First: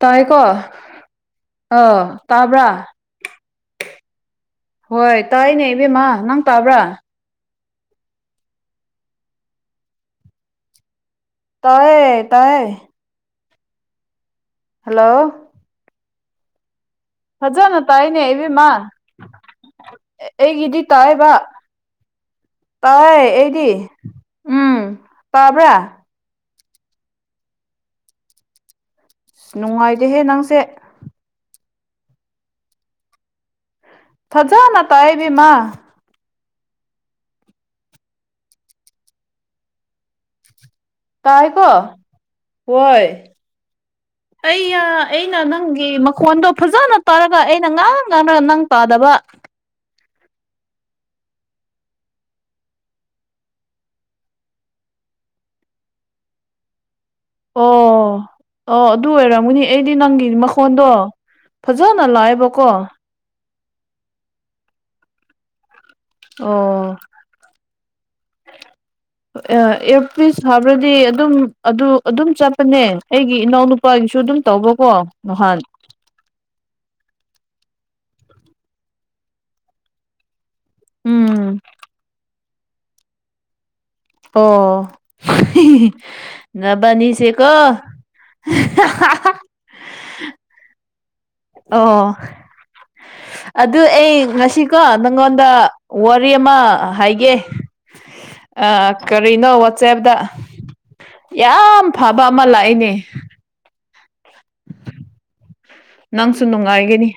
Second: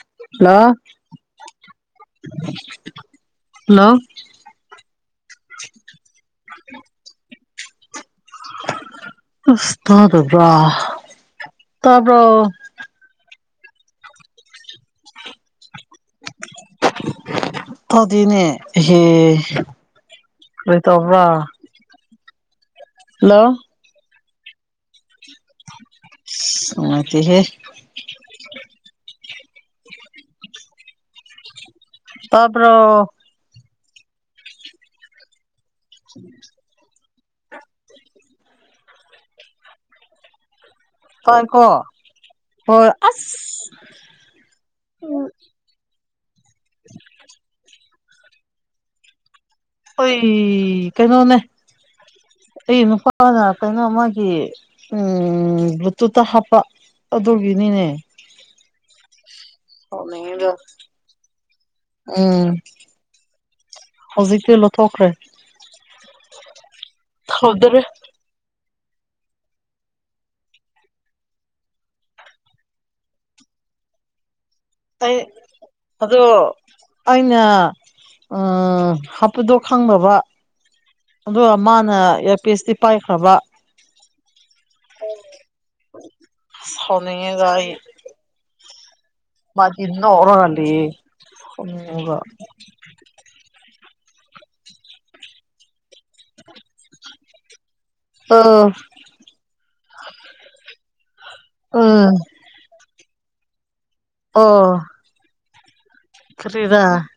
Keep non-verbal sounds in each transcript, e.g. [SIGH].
ꯇꯥꯏ ꯀꯣ ꯍꯜꯂꯣ ꯑꯣ ꯇꯥꯕ꯭ꯔꯥ ꯍꯜꯂꯣ ꯍꯣꯏ ꯇꯥꯏꯅꯦ ꯏꯕꯦꯝꯃ ꯅꯪ ꯇꯥꯕ꯭ꯔꯥ ꯑꯁ ꯇ ꯗꯕꯔꯥ ꯇꯑꯌꯦ ꯇꯑꯌꯦ ꯍꯜꯂꯣ ꯐꯖꯅ ꯇꯥꯏꯅꯦ ꯇꯥꯗꯦꯅꯦ ꯏꯕꯦꯝꯃꯥꯟ ꯑꯦꯍꯦ ꯀꯔꯤ ꯑꯩꯒꯤꯗꯤ ꯇꯧꯕ꯭ꯔꯥ ꯇꯥꯏꯕ ꯇꯥꯏ ꯍꯜꯂꯣ ꯑꯩꯗꯤ ꯎꯝ ꯇꯕ꯭ꯔꯥ ꯉꯥꯏꯇꯍꯦ ꯑꯁ ꯅꯨꯡꯉꯥꯏꯇꯦꯍꯦ ꯅꯪꯁꯦ ꯇꯕꯔꯣ ꯊꯖꯥꯅ ꯇꯥꯏ ꯏꯕꯝꯃꯥ [INAUDIBLE] ꯇꯥꯏ ꯇꯥꯏꯀꯣ ꯀꯣ ꯍꯣꯏ ꯑꯩꯅ ꯑꯩꯅ ꯅꯪꯒꯤ ꯐꯣꯟꯗꯣ ꯐꯖꯅ ꯇꯥꯔꯒ ꯑꯩꯅ ꯉꯥꯡ ꯉꯥꯡꯅ ꯅꯪ ꯇꯥꯗꯕ ꯑꯩꯣꯏ ꯀꯩꯅꯣꯅꯦ ꯑꯩ ꯅꯨꯄꯥꯅ ꯀꯩꯅꯣ ꯃꯥꯒꯤ ꯎ ꯕ꯭ꯂꯨꯇꯨꯠꯇ ꯍꯥꯞꯄ ꯑꯗꯨꯒꯤꯅꯤꯅꯦ ꯑꯣ ꯑꯣ ꯑꯗꯨ ꯑꯣꯏꯔꯝꯒꯅꯤ ꯑꯩꯗꯤ ꯅꯪꯒꯤ ꯁꯥꯎꯅꯤꯡꯉꯤꯗꯣ ꯃꯈꯣꯟꯗꯣ ꯐꯖꯅ ꯎꯝ ꯂꯥꯛꯑꯦꯕꯀꯣ ꯍꯧꯖꯤꯛꯇꯤ ꯂꯧꯊꯣꯛꯈ꯭ꯔꯦ ꯑꯣ ꯍꯧꯗꯔ ꯑꯦꯌꯔꯄꯤꯁ ꯍꯥꯏꯕ꯭ꯔꯗꯤ ꯑꯗꯨꯝ ꯑꯗꯨ ꯑꯗꯨꯝ ꯆꯠꯄꯅꯦ ꯑꯩꯒꯤ ꯏꯅꯥꯎꯅꯨꯄꯥꯒꯤꯁꯨ ꯑꯗꯨꯝ ꯇꯧꯕꯣ ꯀꯣ ꯑꯩ ꯅꯍꯥꯟ ꯑꯅ ꯎ ꯍꯥꯞꯄꯨꯗꯣ ꯈꯪꯗꯕ ꯑꯗꯨꯒ ꯎꯝ ꯃꯥꯅ ꯑꯦ ꯄꯤꯁꯇꯤ ꯄꯥꯏꯈ꯭ꯔꯕ ꯑꯣ ꯅꯕꯅꯤꯁꯤ ꯁꯥꯎꯅꯤꯡꯉꯦꯒ ꯀꯣ ꯑꯩ ꯃꯥꯗꯤ ꯅꯛ ꯑꯣꯔ ꯑꯣ ꯂꯩꯌ [INAUDIBLE] ꯑꯗꯨ ꯑꯩ ꯉꯁꯤꯀꯣ ꯅꯪꯉꯣꯟꯗ ꯋꯥꯔꯤ ꯑꯃ ꯍꯥꯏꯒꯦ ꯑꯥ ꯑ ꯀꯔꯤꯅꯣ ꯋꯥꯆꯦꯞꯇ ꯌꯥꯝ ꯎꯝ ꯐꯕ ꯑꯃ ꯂꯥꯛꯏꯅꯦ ꯑ ꯅꯪꯁꯨ ꯅꯨꯡꯉꯥꯏꯒꯅꯤ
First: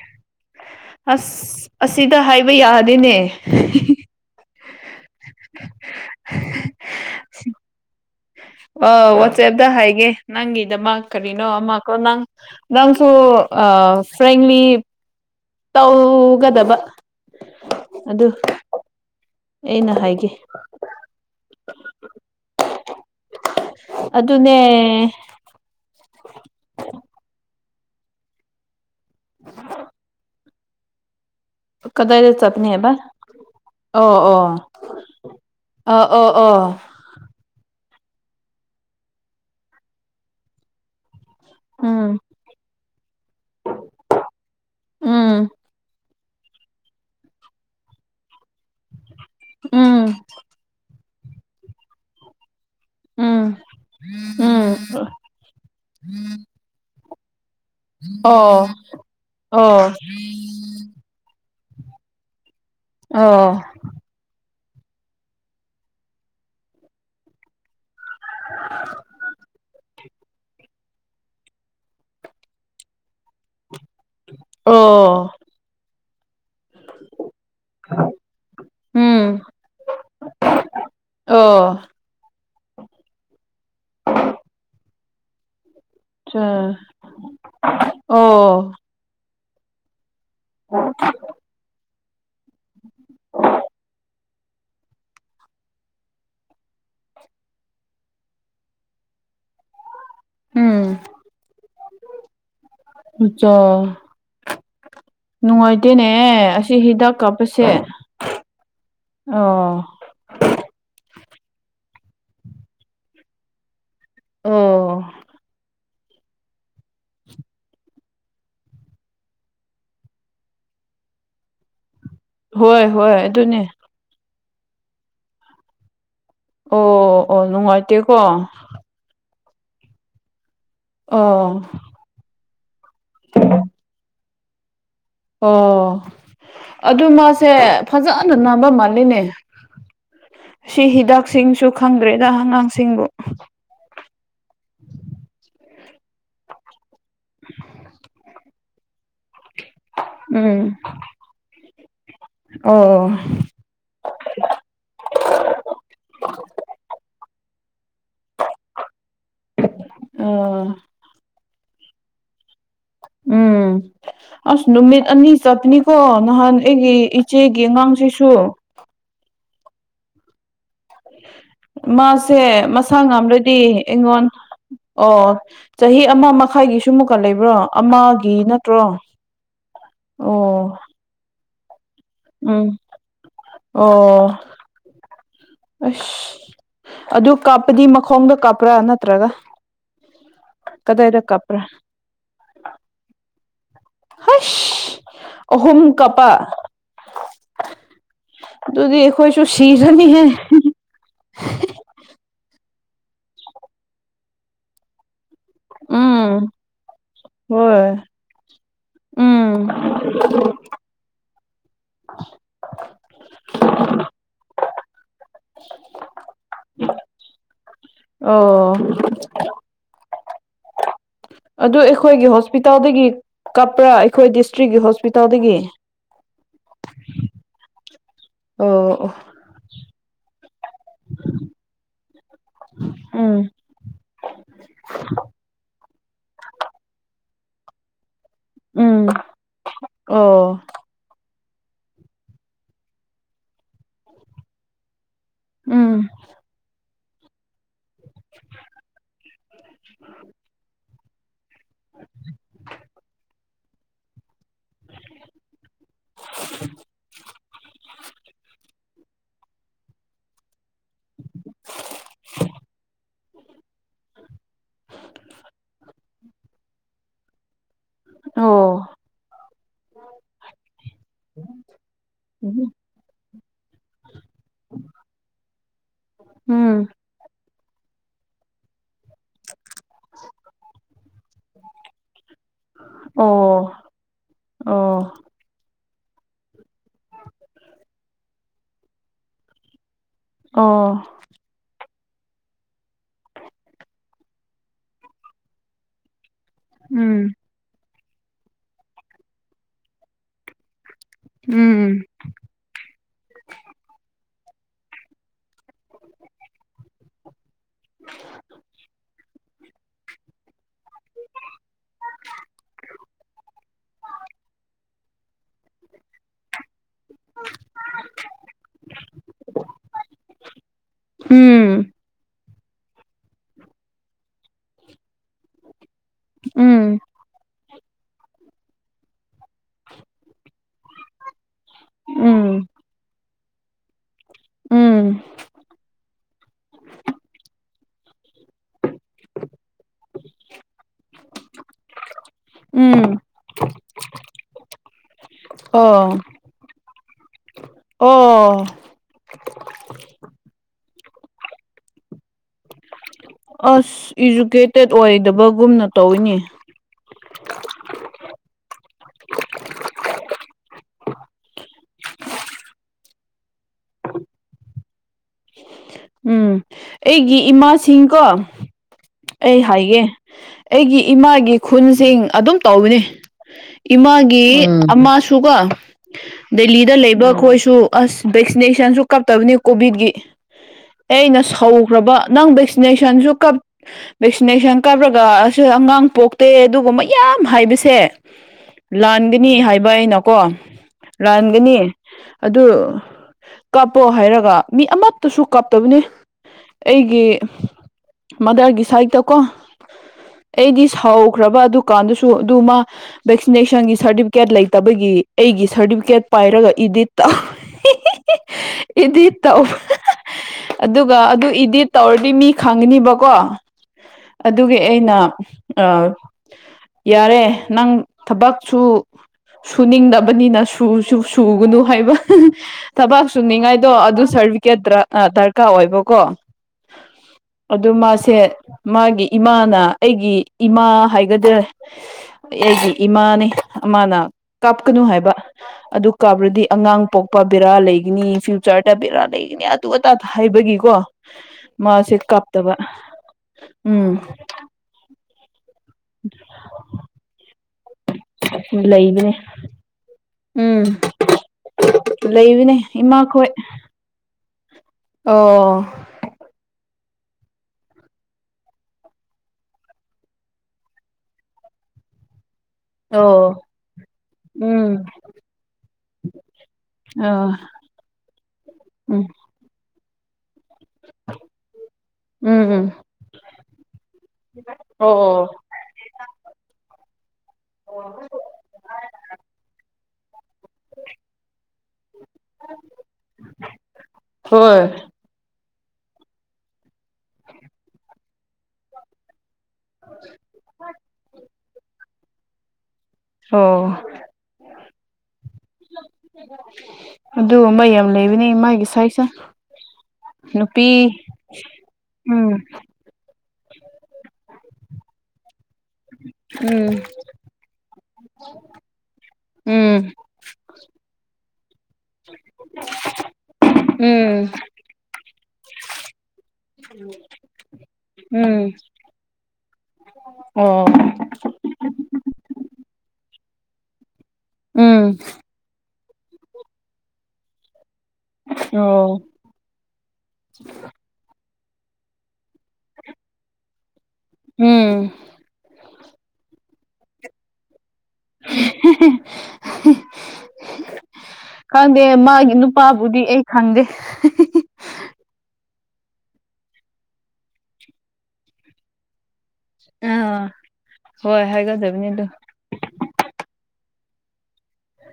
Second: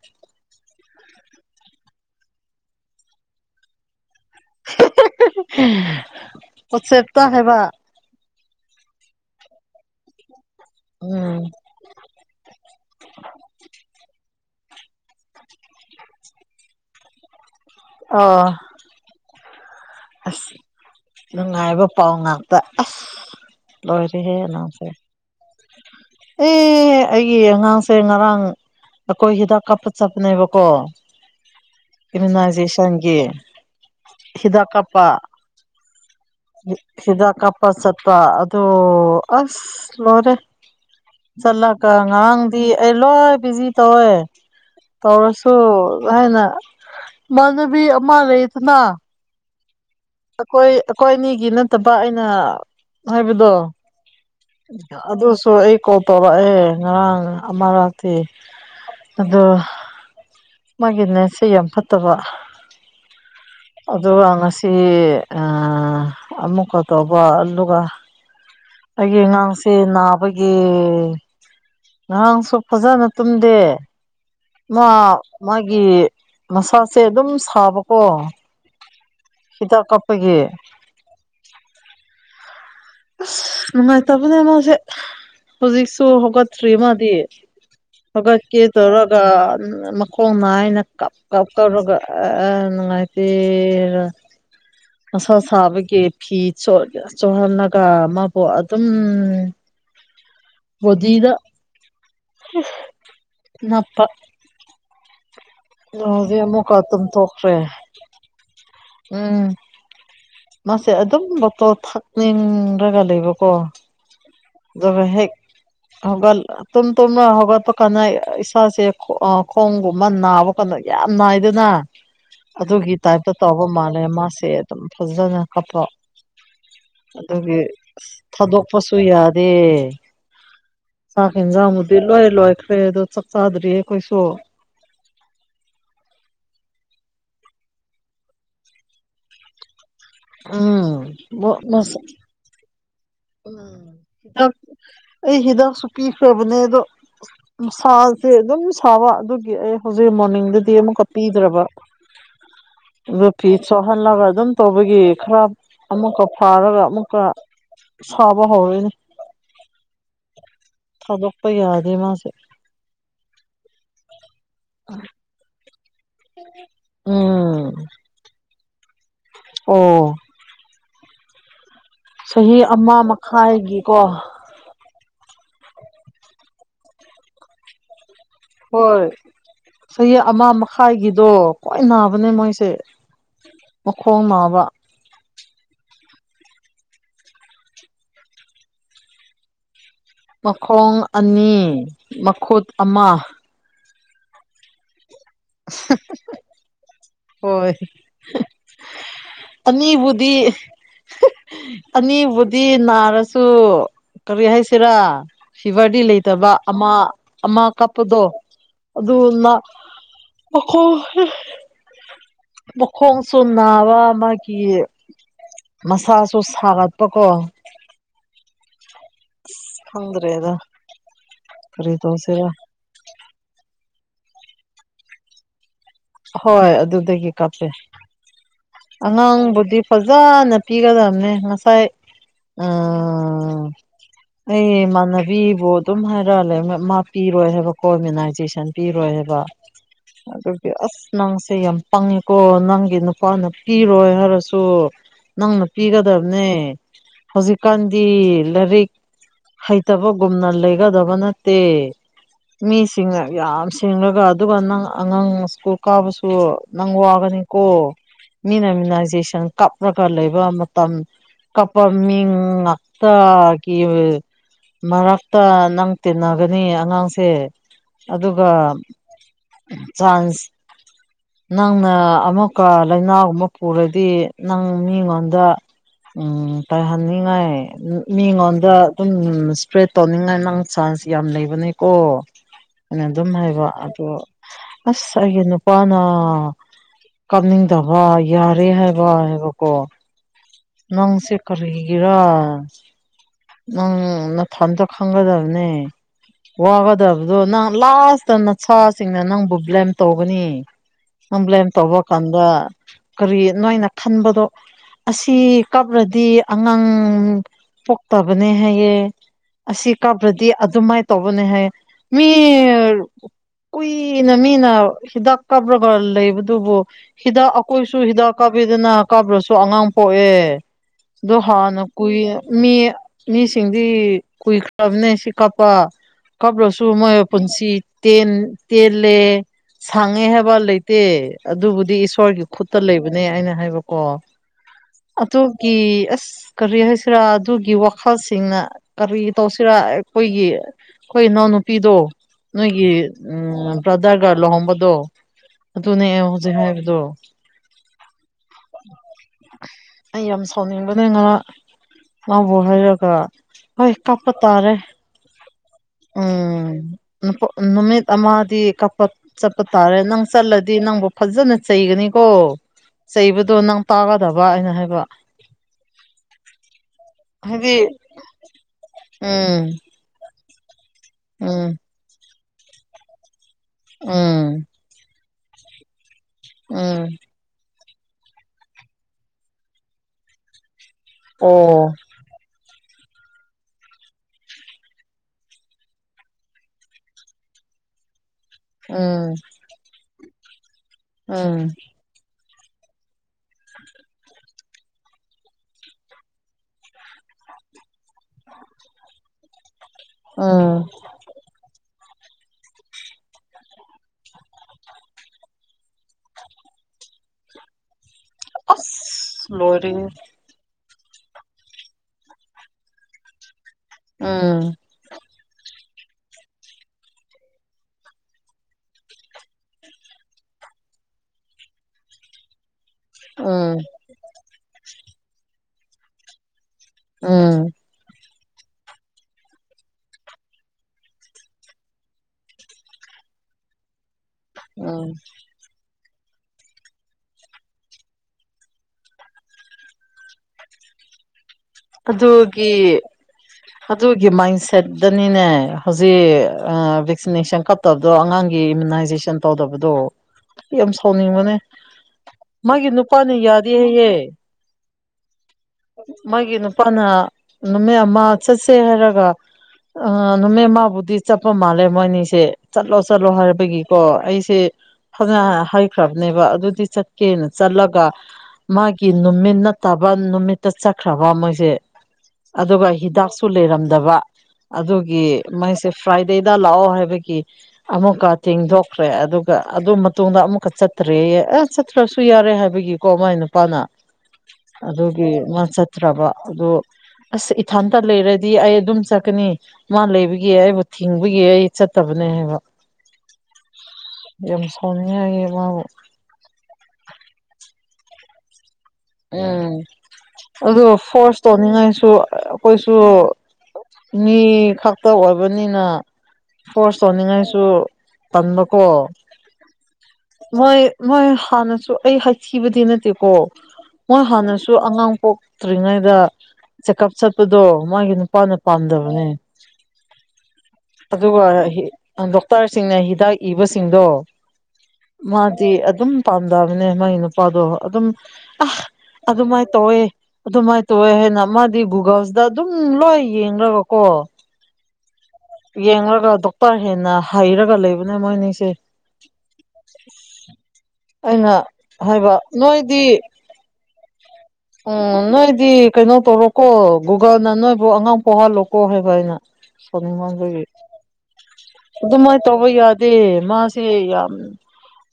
ꯑꯁ ꯑꯁꯤꯗ ꯍꯥꯏꯕ ꯌꯥꯗꯦꯅꯦ ꯑꯣꯁꯦꯠꯇ ꯍꯦꯕ ꯑꯣ ꯋꯥꯁꯦꯕꯗ ꯍꯥꯏꯒꯦ ꯅꯪꯒꯤꯗꯃꯛ ꯎꯝ ꯀꯔꯤꯅꯣ ꯑꯃꯀꯣ ꯅꯪ ꯅꯪꯁꯨ ꯐ꯭ꯔꯦꯡꯂꯤ ꯇꯧꯒꯗꯕ ꯑꯗꯨ ꯑꯣ ꯑꯩꯅ ꯍꯥꯏꯒꯦ ꯑꯁ ꯅꯨꯡꯉꯥꯏꯕ ꯄꯥꯎ ꯉꯥꯛꯇ ꯑꯁ ꯑꯗꯨꯅꯦ ꯂꯣꯏꯔꯔꯤꯍꯦꯅꯁꯦ ꯑꯦ ꯑꯩꯒꯤ ꯑꯉꯥꯡꯁꯦ ꯉꯔꯥꯡ ꯑꯩꯈꯣꯏ ꯍꯤꯗꯥꯛ ꯀꯥꯞꯄ ꯆꯠꯄꯅꯦꯕ ꯀꯣ ꯀꯗꯥꯏꯗ ꯆꯠꯄꯅꯦꯕ ꯏꯃ꯭ꯌꯨꯅꯥꯏꯖꯦꯁꯟꯦ ꯑꯣ ꯑꯣ ꯍꯗ ꯀꯞꯄ ꯑꯣ ꯑꯣ ꯑꯣ ꯍꯗ ꯀꯥꯞꯄ ꯁꯠ ꯑꯗꯨꯗ ꯑꯁ ꯂꯣꯔꯦ ꯆꯠꯂꯒ ꯎꯝ ꯉꯔꯥꯡꯗꯤ ꯑꯩ ꯂꯣꯏ ꯕꯤꯖꯤ ꯇꯧꯋꯦ ꯎꯝ ꯇꯧꯔꯁꯨ ꯍꯥꯏꯅ ꯏꯃꯥꯜꯅꯕꯤ ꯑꯃ ꯂꯩ ꯏꯗꯅ ꯑꯩꯈꯣꯏ ꯑꯩꯈꯣꯏ ꯑꯅꯤꯒꯤ ꯅꯠꯇꯕ ꯑꯩꯅ ꯎꯝ ꯎꯝ ꯍꯥꯏꯕꯗꯣ ꯎꯝ ꯑꯗꯨꯁꯨ ꯑꯩ ꯀꯣꯜ ꯇꯧꯔꯛꯑꯦ ꯉꯔꯥꯡ ꯑꯣ ꯑꯃꯥꯔꯛꯇꯤꯑꯗꯣ ꯑꯣ ꯃꯥꯒꯤꯅꯦꯠꯁꯦ ꯌꯥꯝ ꯐꯠꯇꯕ ꯑꯣ ꯁꯤ ꯑ ꯑꯃꯨꯛꯀ ꯀꯧꯕ ꯑꯗꯨꯒ ꯑꯩꯒꯤ ꯑꯉꯥꯡꯁꯤ ꯅꯥ ꯑꯩꯈꯣꯏꯒꯤ ꯉꯔꯥꯡꯁꯨ ꯐꯖꯅ ꯇꯨꯝꯗꯦ ꯃꯥ ꯑꯣ ꯃꯥꯒꯤ ꯃꯁꯥꯁꯦ ꯑꯗꯨꯝ ꯁꯥꯕꯀꯣ ꯎꯝ ꯍꯤꯗꯥꯛ ꯀꯥꯞꯄꯒꯤ ꯑꯣ ꯅꯨꯡꯉꯥꯏ ꯇꯕꯅꯦ ꯃꯥꯁꯦ ꯍꯧꯖꯤꯛꯁꯨ ꯍꯧꯒꯠꯇ꯭ꯔꯤ ꯃꯥꯗꯤ ꯍꯧꯒꯠꯀꯦ ꯑꯣ ꯇꯧꯔꯒ ꯈꯣꯡ ꯅꯥꯏꯅ ꯀꯞꯔ ꯀꯞꯔꯒ ꯑ ꯅꯨꯡꯉꯥꯏꯇꯦꯔ ꯃꯁꯥ ꯁꯥꯕꯒꯤ ꯐꯤ ꯆꯣꯠ ꯆꯣꯠꯍꯟꯂꯛ ꯀ ꯃꯥꯕꯨ ꯑꯗꯨꯝ ꯎꯝ ꯕꯣꯗꯤꯗ ꯅꯞꯄꯦ ꯅꯨꯡꯉꯥꯏꯇꯦꯅꯦꯍꯦ ꯑꯁꯤ ꯍꯤꯗꯥꯛ ꯀꯥꯞꯄꯁꯦ ꯎꯝ ꯑꯣ ꯃꯥꯁꯦ ꯑꯗꯨꯝ ꯕꯣꯇꯜ ꯊꯛꯅꯤꯡꯔꯒ ꯂꯩꯕꯀꯣ ꯑꯗꯨꯕꯨ ꯑꯣ ꯍꯦꯛ ꯍꯧꯒꯠ ꯇꯨꯝ ꯇꯨꯝꯔꯒ ꯍꯧꯒꯠꯄꯀꯥꯟꯗ ꯏꯁꯥꯁꯦ ꯈꯣꯡ ꯒꯨꯝꯕ ꯅꯥꯕ ꯀꯥꯟꯗ ꯌꯥꯝ ꯅꯥꯏꯗꯅ ꯍꯣꯏ ꯑꯗꯨꯒꯤ ꯍꯣꯏ ꯇꯥꯏꯞꯇ ꯑꯗꯨꯅꯦ ꯇꯧꯕ ꯃꯥꯜꯂꯦ ꯃꯥꯁꯦ ꯑꯗꯨꯝ ꯐꯖꯅ ꯀꯞꯄ ꯑꯣ ꯑꯣ ꯑꯗꯨꯒꯤ ꯑꯁ ꯅꯨꯡꯉꯥꯏꯇꯦꯀꯣ ꯊꯥꯗꯣꯛꯄꯁꯨ ꯌꯥ ꯑꯦ ꯆꯥꯛ ꯑꯣ ꯑꯦꯟꯖꯥꯡꯕꯨꯗꯤ ꯂꯣꯏꯅ ꯂꯣꯏꯈꯔꯦ ꯔꯣꯏꯗ ꯆꯥꯛ ꯆꯥꯗ꯭ꯔꯤ ꯑꯩꯈꯣꯏꯁꯨ ꯑꯣ ꯑꯗꯨ ꯃꯥꯁꯦ ꯐꯖꯅ ꯅꯥꯕ ꯃꯥꯜꯂꯤꯅꯦ ꯁꯤ ꯎꯝ ꯍꯤꯗꯥꯛꯁꯤꯡꯁꯨ ꯈꯪꯗ꯭ꯔꯦꯗ ꯑꯉꯥꯡꯁꯤꯡꯕꯨ ꯎꯝ ꯍꯤꯗꯥꯛ ꯑꯩ ꯍꯤꯗꯥꯛꯁꯨ ꯄꯤꯈ꯭ꯔꯕꯅꯦ ꯑꯗꯣ ꯃꯁꯥꯁꯦ ꯑꯗꯨꯝ ꯁꯥꯕ ꯑꯗꯨ ꯒꯤ ꯑꯩ ꯍꯧꯖꯤꯛ ꯃꯣꯔꯅꯤꯡꯗꯗꯤ ꯎꯝ ꯑꯃꯨꯛꯀ ꯄꯤꯗ꯭ꯔꯕ ꯑꯣ ꯑꯗꯨ ꯐꯤ ꯆꯣꯠꯍꯜꯂꯒ ꯑꯗꯨꯝ ꯇꯧꯕꯒꯤ ꯈꯔ ꯑꯃꯨꯛꯀ ꯐꯥꯔꯒ ꯑꯃꯨꯛꯀ ꯁꯥꯕ ꯍꯧꯔꯦꯅꯦ ꯑꯣ ꯊꯥꯗꯣꯛꯄ ꯌꯥꯗꯦ ꯃꯥꯁ ꯎꯝ ꯑꯁ ꯅꯨꯃꯤꯠ ꯑꯅꯤ ꯆꯠꯄꯅꯦ ꯀꯣ ꯅꯍꯥꯟ ꯑꯩꯒꯤ ꯏꯆꯦꯒꯤ ꯎꯝ ꯑꯉꯥꯡꯁꯤꯁꯨ ꯑꯣ ꯃꯥꯁꯦ ꯆꯍꯤ ꯃꯁꯥ ꯑꯃ ꯉꯝ꯭ꯔꯗꯤ ꯃꯈꯥꯏꯒꯤꯀꯣ ꯑꯩꯉꯣꯟ ꯑꯣ ꯆꯍꯤ ꯑꯃ ꯃꯈꯥꯏꯒꯤꯁꯨ ꯑꯃꯨꯛꯀ ꯂꯩꯕ꯭ꯔꯣ ꯑꯃ ꯒꯤ ꯅꯠꯇ꯭ꯔꯣ ꯍꯣꯏ ꯑꯣ ꯂꯣꯏ ꯅꯥꯕꯅꯦ ꯃꯣꯏꯁꯦ ꯎꯝ ꯑꯣ ꯃꯈꯣꯡ ꯅꯥꯕ ꯑꯁ ꯑꯗꯨ ꯀꯥꯞꯄꯗꯤ ꯃꯈꯣꯡꯗ ꯀꯥꯞꯄ꯭ꯔꯥ ꯅꯠꯇ꯭ꯔꯒ ꯃꯈꯣꯡ ꯀꯗꯥꯏꯗ ꯑꯅꯤ ꯀꯥꯞꯄ꯭ꯔꯥ ꯃꯈꯨꯠ ꯑꯃ ꯍꯁ ꯑꯍꯨꯝ ꯀꯥꯞꯄ ꯍꯣꯏ ꯑꯗꯨꯗꯤ ꯑꯩꯈꯣꯏꯁꯨ ꯁꯤꯔꯅꯤꯍꯦ ꯑꯅꯤꯕꯨꯗꯤ ꯍ ꯑꯅꯤꯕꯨ ꯗꯤ ꯅꯥꯔꯁꯨ ꯀꯔꯤ ꯍꯥꯏꯁꯤꯔꯥ ꯐꯤꯚꯔꯗꯤ ꯎꯝ ꯂꯩꯇꯕ ꯑꯃ ꯑꯃ ꯍꯣꯏ ꯀꯥꯞꯄꯗꯣ ꯑꯗꯨꯅ ꯎꯝ ꯑꯈꯣꯏ ꯃꯈꯣꯡꯁꯨ ꯅꯥꯕ ꯃꯥꯒꯤ ꯃꯁꯥꯁꯨ ꯁꯥꯒꯠꯄ ꯀꯣ ꯑꯣ ꯐꯔꯦꯗ ꯑꯗꯨ ꯑꯩꯈꯣꯏꯒꯤ ꯍꯣꯁꯄꯤꯇꯥꯜꯗꯒꯤ ꯀꯥꯞꯄ꯭ꯔꯥ ꯑꯩꯈꯣꯏ ꯗꯤꯁꯇ꯭ꯔꯤꯛꯀꯤ ꯍꯣꯁꯄꯤꯇꯥꯜꯗꯒꯤ ꯍꯣꯏ ꯑꯗꯨꯗꯒꯤ ꯀꯥꯞꯄꯦ ꯑꯣ ꯑꯉꯥꯡꯕꯨꯗꯤ ꯐꯖꯅ ꯄꯤꯒꯗꯝꯝꯅꯦ ꯉꯁꯥꯏ ꯑ ꯎꯝ ꯑꯩ ꯃꯥꯟꯅꯕꯤ ꯑꯗꯨꯝ ꯍꯥꯏꯔꯛꯑꯥ ꯂꯩꯕ ꯃꯥ ꯄꯤꯔꯣꯏ ꯍꯥꯏꯕ ꯀꯣ ꯃꯦꯅꯥꯏꯖꯦꯁꯟ ꯎꯝ ꯄꯤꯔꯣꯏ ꯍꯥꯏꯕ ꯑꯗꯨꯝ ꯑꯣ ꯅꯪꯁꯦ ꯌꯥꯝ ꯄꯪꯉꯦꯀꯣ ꯅꯪꯒꯤ ꯅꯨꯄꯥꯅ ꯄꯤꯔꯣꯏ ꯍꯥꯏꯔꯁꯨ ꯅꯪꯅ ꯎꯝ ꯄꯤꯒꯗꯝꯅꯦ ꯍꯧꯖꯤꯛꯀꯥꯟꯗꯤ ꯂꯥꯏꯔꯤꯛ ꯍꯩꯇꯕꯒꯨꯝꯅ ꯂꯩꯒꯗꯕ ꯅꯠ ꯇꯦ ꯃꯤꯁꯤꯡꯅ ꯌꯥꯝ ꯁꯤꯡꯂꯒ ꯑꯗꯨꯒ ꯅꯪ ꯑꯉꯥꯡꯃ ꯁ꯭ꯀꯨꯜ ꯀꯥꯕꯁꯨ ꯅꯪ ꯋꯥꯒꯅꯤꯀꯣ ꯃꯤꯅ ꯃꯤꯅꯥꯏꯖꯦꯁꯟ ꯀꯥꯞꯔꯒ ꯂꯩꯕ ꯃ ꯀꯝ ꯀꯞꯄꯃꯤꯡ ꯉꯥꯛꯇ ꯒꯤ ꯃꯔꯛꯇ ꯅꯪ ꯇꯤꯟꯅꯒꯅꯤ ꯑꯉꯥꯡ ꯁꯦ ꯑꯗꯨꯒ ꯑꯣ ꯆꯥꯟꯁ ꯅꯪꯅ ꯑꯃꯨꯛꯀ ꯂꯩꯅꯥꯒꯨꯝꯕ ꯄꯨꯔꯗꯤ ꯅꯪ ꯃꯤꯉꯣꯟꯗ ꯇ ꯎꯝ ꯇꯩꯍꯟꯅꯤꯡꯉꯥꯏ ꯃꯤꯉꯣꯟꯗ ꯑꯗꯨꯝ ꯏꯁꯄ꯭ꯔꯦꯠ ꯇꯧꯅꯤꯡꯉꯥꯏ ꯅꯪ ꯆꯥꯟꯁ ꯌꯥꯝ ꯂꯩꯕꯅꯦꯀꯣ ꯑꯅꯥ ꯑꯗꯨꯝ ꯍꯥꯏꯕ ꯑꯣ ꯑꯗꯣ ꯑꯣ ꯑꯁ ꯑꯩꯒꯤ ꯅꯨꯄꯥꯅ ꯀꯥꯞꯅꯤꯡꯗꯕ ꯌꯥꯔꯦ ꯍꯥꯏꯕ ꯍꯥꯏꯕꯀꯣ ꯑꯣ ꯅꯪꯁꯦ ꯀꯔꯤ ꯒꯤꯔ ꯅꯪ ꯅꯊꯟꯇ ꯈꯪꯒꯗꯕꯅꯦ ꯎꯝ ꯋꯥꯒꯗꯕꯗꯣ ꯅꯪ ꯂꯥꯁꯇ ꯅꯁꯥꯁꯤꯡꯅ ꯅꯪꯕꯨ ꯕ꯭ꯂꯦꯝ ꯇꯧꯒꯅꯤ ꯅꯪ ꯕ꯭ꯂꯦꯝ ꯇꯧꯕ ꯎꯝ ꯀꯥꯟꯗ ꯀꯔꯤ ꯅꯣꯏꯅ ꯈꯟꯕꯗꯣ ꯑꯁꯤ ꯀꯞꯔꯗꯤ ꯑꯉꯥꯡ ꯄꯣꯛꯇꯕꯅꯦ ꯍꯥꯏꯌꯦ ꯑꯁꯤ ꯀꯥꯞꯔꯗꯤ ꯑꯗꯨꯃꯥꯏ ꯇꯧꯕꯅꯦ ꯍꯥꯏꯌꯦ ꯃꯤ ꯀꯨꯏꯅ ꯃꯤꯅ ꯍꯤꯗꯥꯛ ꯀꯥꯞꯔꯒ ꯂꯩꯕꯗꯨꯕꯨ ꯍꯤꯗꯥꯛ ꯑꯩꯈꯣꯏꯁꯨ ꯍꯤꯗꯥꯛ ꯀꯥꯞꯄꯦꯗꯅ ꯀꯥꯞꯔꯁꯨ ꯑꯉꯥꯡ ꯄꯣꯛꯑꯦ ꯑꯗꯨ ꯍꯥꯟꯅ ꯎꯝ ꯀꯨꯏ ꯃꯤ ꯃꯤꯁꯤꯡꯗꯤ ꯀꯨꯏꯈ꯭ꯔꯝꯅꯦ ꯁꯤ ꯀꯥꯞꯄ ꯀꯞꯂꯁꯨ ꯎꯝ ꯃꯣꯏ ꯄꯨꯟꯁꯤ ꯇꯦꯟ ꯇꯦꯜꯂꯦ ꯁꯥꯡꯉꯦ ꯍꯥꯏꯕ ꯂꯩ ꯇꯦ ꯑꯗꯨꯕꯨꯗꯤ ꯏꯁꯣꯔꯒꯤ ꯎꯝ ꯈꯨꯠꯇ ꯂꯩꯕꯅꯦ ꯑꯩꯅ ꯍꯥꯏꯕꯀꯣ ꯎꯝ ꯑꯗꯨꯒꯤ ꯑꯁ ꯀꯔꯤ ꯍꯥꯏꯁꯤꯔꯥ ꯑꯗꯨꯒꯤ ꯋꯥꯛ ꯈꯜꯁꯤꯡꯅ ꯀꯔꯤ ꯇꯧꯁꯤꯔꯥ ꯑꯩꯈꯣꯏꯒꯤ ꯑꯩꯈꯣꯏ ꯏꯅꯥꯎꯅꯨꯄꯤꯗꯣ ꯅꯣꯏꯒꯤ ꯎꯝ ꯎꯝ ꯄ꯭ꯔꯗꯛ ꯀ ꯂꯨꯍꯣꯛꯕꯗꯣ ꯑꯗꯨꯅꯦ ꯑꯣ ꯍꯧꯖꯤꯛ ꯍꯥꯏꯕꯗꯣ ꯑꯣ ꯑꯩ ꯌꯥꯝ ꯁꯥꯎꯅꯤꯡꯕꯅ ꯉꯥꯛ ꯃꯥꯕꯨ ꯍꯥꯏꯔꯛ ꯍꯣꯏ ꯑꯁ ꯀꯥꯞꯄ ꯇꯥꯔꯦ ꯏꯖꯨꯀꯦꯇꯦꯠ ꯑꯣꯏꯗꯕꯒꯨꯝꯅ ꯇꯧꯋꯤꯅꯦ ꯎꯪ ꯅꯄꯣꯛ ꯅꯨꯃꯤꯠ ꯇꯥꯃꯥꯗꯤ ꯆꯠꯄ ꯇꯥꯔꯦ ꯅꯪ ꯆꯠꯂꯗꯤ ꯅꯪꯕꯨ ꯐꯖꯅꯥ ꯆꯩꯒꯅꯤ ꯀꯣ ꯆꯩꯕꯗꯣ ꯅꯪ ꯇꯥꯒꯗꯕꯥ ꯑꯩꯅ ꯍꯥꯏꯕꯥ ꯎꯪ ꯑꯩꯒꯤ ꯏꯃꯥꯁꯤꯡꯀꯣ ꯑꯩ ꯎꯝ ꯍꯥꯏꯒꯦ ꯑꯩꯒꯤ ꯏꯃꯥꯒꯤ ꯎꯝ ꯈꯨꯟꯁꯤꯡ ꯑꯗꯨꯝ ꯇꯧꯕꯅꯤ ꯎꯝ ꯏꯃꯥꯒꯤ ꯑꯃꯥꯁꯨ ꯑꯗꯨꯒ ꯗꯦꯜꯂꯤꯗ ꯎꯝ ꯂꯩꯕ ꯈꯣꯏꯁꯨ ꯑꯥꯁ ꯚꯦꯛꯁꯤꯅꯦꯁꯟꯁꯨ ꯀꯥꯞꯇꯕꯅꯤ ꯀꯣꯚꯤꯠꯀꯤ ꯑꯩꯅ ꯑꯣ ꯁꯧꯈ꯭ꯔꯕ ꯅꯪ ꯚꯦꯛꯁ ꯚꯦꯛꯁꯤꯅꯦꯁꯟꯁꯨ ꯀꯞ ꯚꯦꯛꯁꯤꯅꯦꯁꯟ ꯀꯥꯞꯔꯒ ꯑꯁꯤ ꯑꯉꯥꯡ ꯄꯣꯛꯇꯦ ꯑꯗꯨꯒꯨꯝꯕ ꯌꯥꯝ ꯍꯥꯏꯕꯁꯦ ꯎꯝ ꯂꯥꯟꯒꯅꯤ ꯍꯥꯏꯕ ꯑꯩꯅꯥꯀꯣ ꯎꯝ ꯂꯥꯟꯒꯅꯤ ꯑꯗꯨ ꯀꯥꯞꯄꯣ ꯍꯥꯏꯔꯒ ꯃꯤ ꯑꯃꯠꯇꯁꯨ ꯀꯞ ꯇꯧꯒꯅꯤ ꯑꯩꯒꯤ ꯃꯥꯗꯔꯒꯤ ꯁꯥꯏꯠꯇ ꯀꯣ ꯎꯝ ꯑꯩꯗꯤ ꯁꯥꯎꯈ꯭ꯔꯕ ꯑꯥꯗꯨ ꯗꯨꯀꯥꯟꯗꯨꯁꯨ ꯑꯗꯨꯃꯥ ꯚꯦꯛꯁꯤꯅꯦꯁꯟꯒꯤ ꯁꯥꯔꯇꯤꯐꯤꯀꯦꯠ ꯂꯩꯇꯕꯒꯤ ꯑꯩꯒꯤ ꯁꯥꯔꯇꯤꯐꯤꯀꯦꯠ ꯄꯥꯏꯔꯒ ꯏꯠ ꯗꯤꯠ ꯇꯧꯢ ꯍꯤ ꯍꯤ ꯢ ꯏꯗꯤꯠ ꯑꯁ ꯇꯥꯩꯋꯦꯍꯦ ꯂꯣꯏꯔꯦꯍꯦ ꯍꯦ ꯑꯗꯨꯒ ꯑꯗꯨ ꯏꯗꯤꯠ ꯇꯧꯔꯗꯤ ꯃꯤ ꯈꯪꯒꯅꯤꯕꯀꯣ ꯎꯝ ꯑꯗꯨꯒꯤ ꯑꯩꯅꯥ ꯑꯥ ꯌꯥꯔꯦ ꯅꯪ ꯊꯕꯛꯁꯨ ꯁꯨꯅꯤꯡꯗꯕꯅꯤꯅ ꯁꯨꯔꯁꯨ ꯁꯨꯒꯅꯨ ꯍꯥꯏꯕꯥ ꯊꯕꯛ ꯎꯝ ꯁꯨꯅꯤꯡꯉꯥꯏꯗꯣ ꯑꯗꯨ ꯁꯥꯔꯇꯤꯐꯤꯀꯦꯠꯇ ꯗꯔꯀꯥꯔ ꯑꯣꯏꯕꯀꯣ ꯎꯝ ꯑꯗꯨ ꯃꯥꯁꯦ ꯃꯥꯒꯤ ꯏꯃꯥꯅ ꯑꯩꯒꯤ ꯏꯃꯥ ꯍꯥꯏꯒꯗ꯭ꯔꯥ ꯑꯩꯒꯤ ꯏꯃꯥꯅꯤ ꯃꯥꯅ ꯀꯥꯞꯀꯅꯨ ꯎꯝ ꯍꯥꯏꯕꯥ ꯑꯗꯨ ꯀꯥꯞꯔꯗꯤ ꯑꯉꯥꯡ ꯄꯣꯛꯄ ꯕꯦꯔꯥ ꯂꯩꯒꯅꯤ ꯐ꯭ꯌꯨꯆꯔꯗ ꯕꯦꯔꯥ ꯂꯩꯒꯅꯤ ꯑꯗꯨ ꯑꯗꯥ ꯍꯥꯏꯕꯒꯤ ꯀꯣ ꯑꯥꯗꯨ ꯒꯤ ꯎꯝ ꯑꯗꯨꯒꯤ ꯃꯥꯏꯟꯁꯦꯠꯇꯅꯤꯅꯦ ꯍꯧꯖꯤꯛ ꯑꯥ ꯚꯦꯛꯁꯤꯅꯦꯁꯟ ꯀꯥꯞ ꯇꯕꯗꯣ ꯑꯉꯥꯡꯒꯤ ꯂꯩꯕꯅꯦ ꯏꯃ꯭ꯌꯨꯅꯥꯏꯖꯦꯁꯟ ꯇꯧꯗꯕꯗꯣ ꯎꯝ ꯌꯥꯝ ꯁꯥꯎꯅꯤꯡꯕꯅꯦ ꯂꯩꯕꯅꯦ ꯃꯥꯒꯤ ꯅꯨꯄꯥꯅ ꯌꯥꯗꯦ ꯑꯥ ꯌꯦ ꯑꯣ ꯑꯣ ꯅꯥ ꯅꯨꯃꯤꯠ ꯑꯃ ꯆꯠꯁꯦ ꯍꯥꯏꯔꯒ ꯑꯥ ꯅꯨꯃꯤꯠ ꯑꯃꯥꯕꯨꯗꯤ ꯆꯠꯄ ꯃꯥꯜꯂꯦ ꯃꯣꯏꯅꯤꯁꯦ ꯆꯠꯂꯣ ꯆꯠꯂꯣ ꯑꯣ ꯍꯥꯏꯕꯒꯤ ꯀꯣ ꯑꯩꯁꯦ ꯎꯝ ꯐꯖꯅ ꯍꯩꯈ꯭ꯔꯕꯅꯦꯕ ꯑꯗꯨꯗꯤ ꯑ ꯆꯠꯀꯦꯅ ꯆꯠꯂꯒ ꯃꯥꯒꯤ ꯎꯝ ꯅꯨꯃꯤꯠ ꯅꯠ ꯇꯕꯥ ꯅꯨꯃꯤꯠꯇ ꯆꯠꯈ꯭ꯔꯕ ꯃꯣꯏꯖꯦ ꯎꯝ ꯎꯝ ꯑꯗꯨꯒ ꯍꯤꯗꯥꯛꯁꯨ ꯂꯩꯔꯝꯗꯕ ꯑꯣ ꯑꯗꯨꯒꯤ ꯑꯣ ꯃꯥꯢꯁꯦ ꯐ꯭ꯔꯥꯏꯗꯦꯗ ꯂꯥꯛꯑꯣ ꯍꯥꯏꯕꯒꯤ ꯑꯃꯨꯛꯀ ꯇꯦꯡꯗꯣꯛꯈ꯭ꯔꯦ ꯑꯗꯨꯒ ꯑꯗꯨ ꯃꯇꯨꯡꯗ ꯑꯃꯨꯛ ꯆꯠꯇ꯭ꯔꯦ ꯑꯥ ꯆꯠꯇ꯭ꯔꯁꯨ ꯌꯥꯔꯦ ꯍꯥꯏꯕꯒꯤ ꯀꯣ ꯃꯥꯏ ꯅꯨꯄꯥꯅ ꯍꯣꯏ ꯑꯗꯨꯒꯤ ꯃꯥ ꯆꯠ ꯇ꯭ꯔꯕ ꯑꯗꯣ ꯑꯥꯁ ꯏꯊꯟꯇ ꯂꯩꯔꯗꯤ ꯑꯩ ꯑꯗꯨꯝ ꯆꯠꯀꯅꯤ ꯃꯥ ꯂꯩꯕꯒꯤ ꯑꯩꯕꯨ ꯊꯤꯡꯕꯒꯤ ꯑꯩ ꯆꯠꯇꯕꯅꯦ ꯍꯥꯏꯕꯥ ꯑꯣ ꯌꯥꯝ ꯁꯥꯎꯅꯤꯡꯉꯥꯏꯅꯤ ꯃꯥꯕꯨ ꯑꯗꯨꯒꯨꯝꯕ ꯌꯥꯝ ꯂꯩꯕꯅꯤ ꯃꯥꯒꯤꯁꯤ ꯑꯥꯡ ꯑꯗꯨꯕꯨ ꯐꯣꯔꯁ ꯇꯧꯅꯤꯡꯉꯥꯏꯁꯨ ꯎꯝ ꯑꯩꯈꯣꯏꯁꯨ ꯃꯤ ꯈꯛꯇ ꯑꯣꯏꯕ ꯅꯤꯅ ꯎꯝ ꯐꯣꯔꯁ ꯇꯧꯅꯤꯡꯉꯥꯏꯁꯨ ꯇꯟꯕ ꯀꯣ ꯎꯝ ꯃꯣꯏ ꯃꯣꯏ ꯍꯥꯟꯅꯁꯨ ꯑꯩ ꯍꯥꯏꯊꯤꯕꯗꯤ ꯅꯠꯇꯦꯀꯣ ꯃꯣꯏ ꯎꯝ [UNINTELLIGIBLE] ꯑꯉꯥꯡ ꯄꯣꯛꯇ꯭ꯔꯤꯉꯩꯗ ꯆꯦꯛꯀꯞ ꯆꯠꯄꯗꯣ ꯃꫭꯏꯒꯤ ꯅꯨꯄꯥꯅ ꯎꯝ ꯄꯥꯝꯗꯕꯅꯦ ꯑꯣ ꯑꯗꯨꯒ ꯗꯣꯛꯇꯔꯁꯤꯡꯅ ꯍꯤꯗꯥꯛ ꯏꯕꯁꯤꯡꯗꯣ ꯎꯝ ꯃꯥꯗꯤ ꯑꯗꯨꯝ ꯄꯥꯝꯗꯕꯅꯦ ꯃꯥꯒꯤ ꯅꯨꯄꯥꯗꯣ ꯑꯗꯨꯝ ꯑꯥ ꯑꯣ ꯑꯗꯨꯃꯥꯏ ꯇꯧꯋꯦ ꯑꯗꯨꯃꯥꯥꯏ ꯇꯧꯋꯦ ꯍꯥꯏꯅ ꯃꯥ ꯗꯤ ꯒꯨꯒꯜꯁꯇ ꯑꯗꯨꯝ ꯂꯣꯏ ꯌꯦꯡꯔꯒꯀꯣ ꯎꯝ ꯌꯦꯡꯔꯒ ꯗꯣꯛꯇꯔ ꯍꯦꯟꯅ ꯍꯩꯔꯒ ꯂꯩ ꯕꯅꯦ ꯃꯣꯏꯅꯤꯁꯦ ꯑꯩꯅ ꯈꯪꯗꯦ ꯍꯥꯏꯕ ꯃꯥꯒꯤ ꯅꯣꯏꯗꯤ ꯅꯨꯄꯥꯕꯨꯗꯤ ꯑꯩ ꯈꯪꯗꯦ ꯎꯝ ꯅꯣꯏꯗꯤ ꯀꯩꯅꯣ ꯇꯧꯔꯣꯀꯣ ꯒꯨꯒꯜꯅ ꯅꯣꯏꯕꯨ ꯑꯉꯥꯡ ꯄꯣꯛꯍꯜꯂꯣꯀꯣ ꯍꯥꯏꯕ ꯑꯩꯅ ꯁꯥꯎꯅꯤꯡ ꯑꯥ ꯃꯟꯕꯩ ꯍꯣꯏ ꯍꯥꯏꯒꯗꯕꯅꯤ ꯑꯗꯨ ꯑꯗꯨꯝꯃꯥꯏ ꯇꯧꯕ ꯌꯥꯗꯦ ꯃꯥ ꯁꯦ ꯌꯥꯝ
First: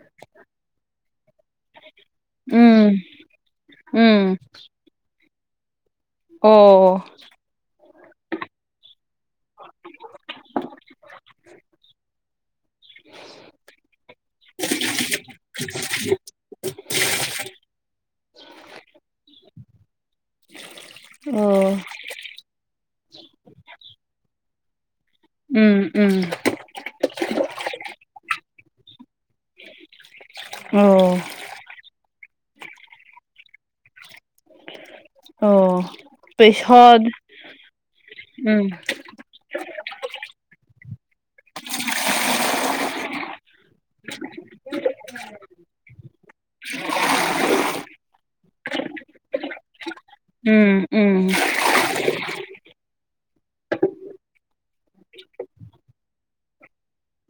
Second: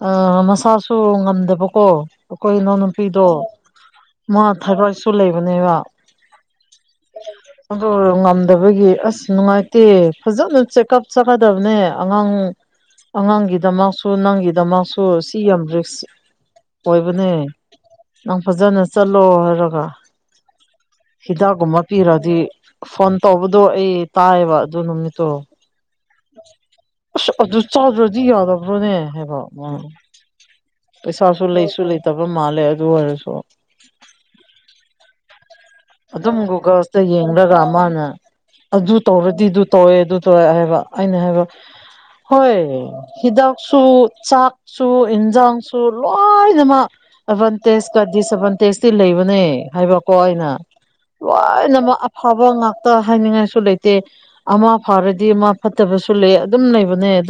ꯑ ꯃꯁꯥꯁꯨ ꯉꯝꯗꯕꯀꯣ ꯑꯀꫭꯏ ꯎꯝ ꯏꯅꯥꯎꯅꯨꯄꯤꯗꯣ ꯎꯝ ꯃꯥ ꯊꯥꯏꯔꫭꯏꯠꯁꯨ ꯂꯩꯕꯅꯦꯕ ꯑꯣ ꯑꯗꯨ ꯉꯝꯗꯕꯒꯤ ꯑꯁ ꯅꯨꯡꯉꯥꯏꯇꯦ ꯐꯖꯅ ꯆꯦꯛꯀꯞ ꯆꯠꯅꯗꯞꯅꯦ ꯑꯉꯥꯡ ꯑꯉꯥꯡꯒꯤꯗꯃꯛꯁꯨ ꯅꯪꯒꯤꯗꯃꯛꯁꯨ ꯁꯤ ꯌꯥꯝ ꯔꯤꯛꯁ ꯑꯣꯏꯕꯅꯦ ꯅꯪ ꯐꯖꯅ ꯆꯠꯂꯣ ꯍꯥꯏꯔꯒ ꯑꯣ ꯍꯤꯗꯥꯛꯒꯨꯝꯕ ꯄꯤꯔꯗꯤ ꯐꯣꯟ ꯇꯧꯕꯗꯣ ꯑꯩ ꯇꯥꯏꯌꯦꯕ ꯑꯗꯨ ꯅꯨꯃꯤꯠ ꯎꯝ ꯎꯝ ꯑꯁ ꯑꯗꯨ ꯆꯥꯗ꯭ꯔꯗꯤ ꯌꯥꯗꯕ꯭ꯔꯣꯅꯦ ꯍꯥꯏꯕ ꯃꯥꯅ ꯑꯣ ꯄꯩꯁꯥꯁꯨ ꯂꯩꯁꯨ ꯂꯩꯇꯕ ꯃꯥꯜꯂꯦ ꯑꯗꯨ ꯑꯣꯏꯔꯁꯨ ꯑꯣ ꯑꯗꯨꯝ ꯄꯩꯁꯥ ꯒꯨꯒꯜꯁꯇ ꯌꯦꯡꯂꯒ ꯃꯥꯅ ꯎꯝ ꯑꯗꯨ ꯇꯧꯔꯗꯤ ꯑꯗꯨ ꯇꯧꯋꯦ ꯑꯗꯨ ꯇꯧꯔꯦ ꯍꯥꯏꯕ ꯑꯩꯅ ꯍꯥꯏꯕ ꯍꯣꯏ ꯍꯤꯗꯥꯛꯁꯨ ꯆꯥꯛꯁꯨ ꯏꯟꯖꯥꯡꯁꯨ ꯂꯣꯏꯅꯃꯛ ꯑꯦꯠꯕꯥꯟꯇꯦꯁ ꯀ ꯗꯤꯁꯑꯦꯠꯕꯥꯟꯇꯦꯁꯇꯤ ꯂꯩꯕꯅꯦ ꯍꯥꯏꯕ ꯀꯣ ꯑꯩꯅ ꯎꯝ ꯎꯝ ꯂꯣꯏꯅꯃꯛ ꯑꯐꯕ ꯉꯥꯛꯇ ꯍꯥꯏꯅꯤꯡꯉꯥꯏꯁꯨ ꯂꯩꯇꯦ ꯑꯃ ꯐꯔꯗꯤ ꯑꯃ ꯐꯠꯇꯕꯁꯨ ꯂꯩ ꯑꯗꯨꯝ ꯂꯩꯕꯅꯦ ꯑꯗꯨꯝ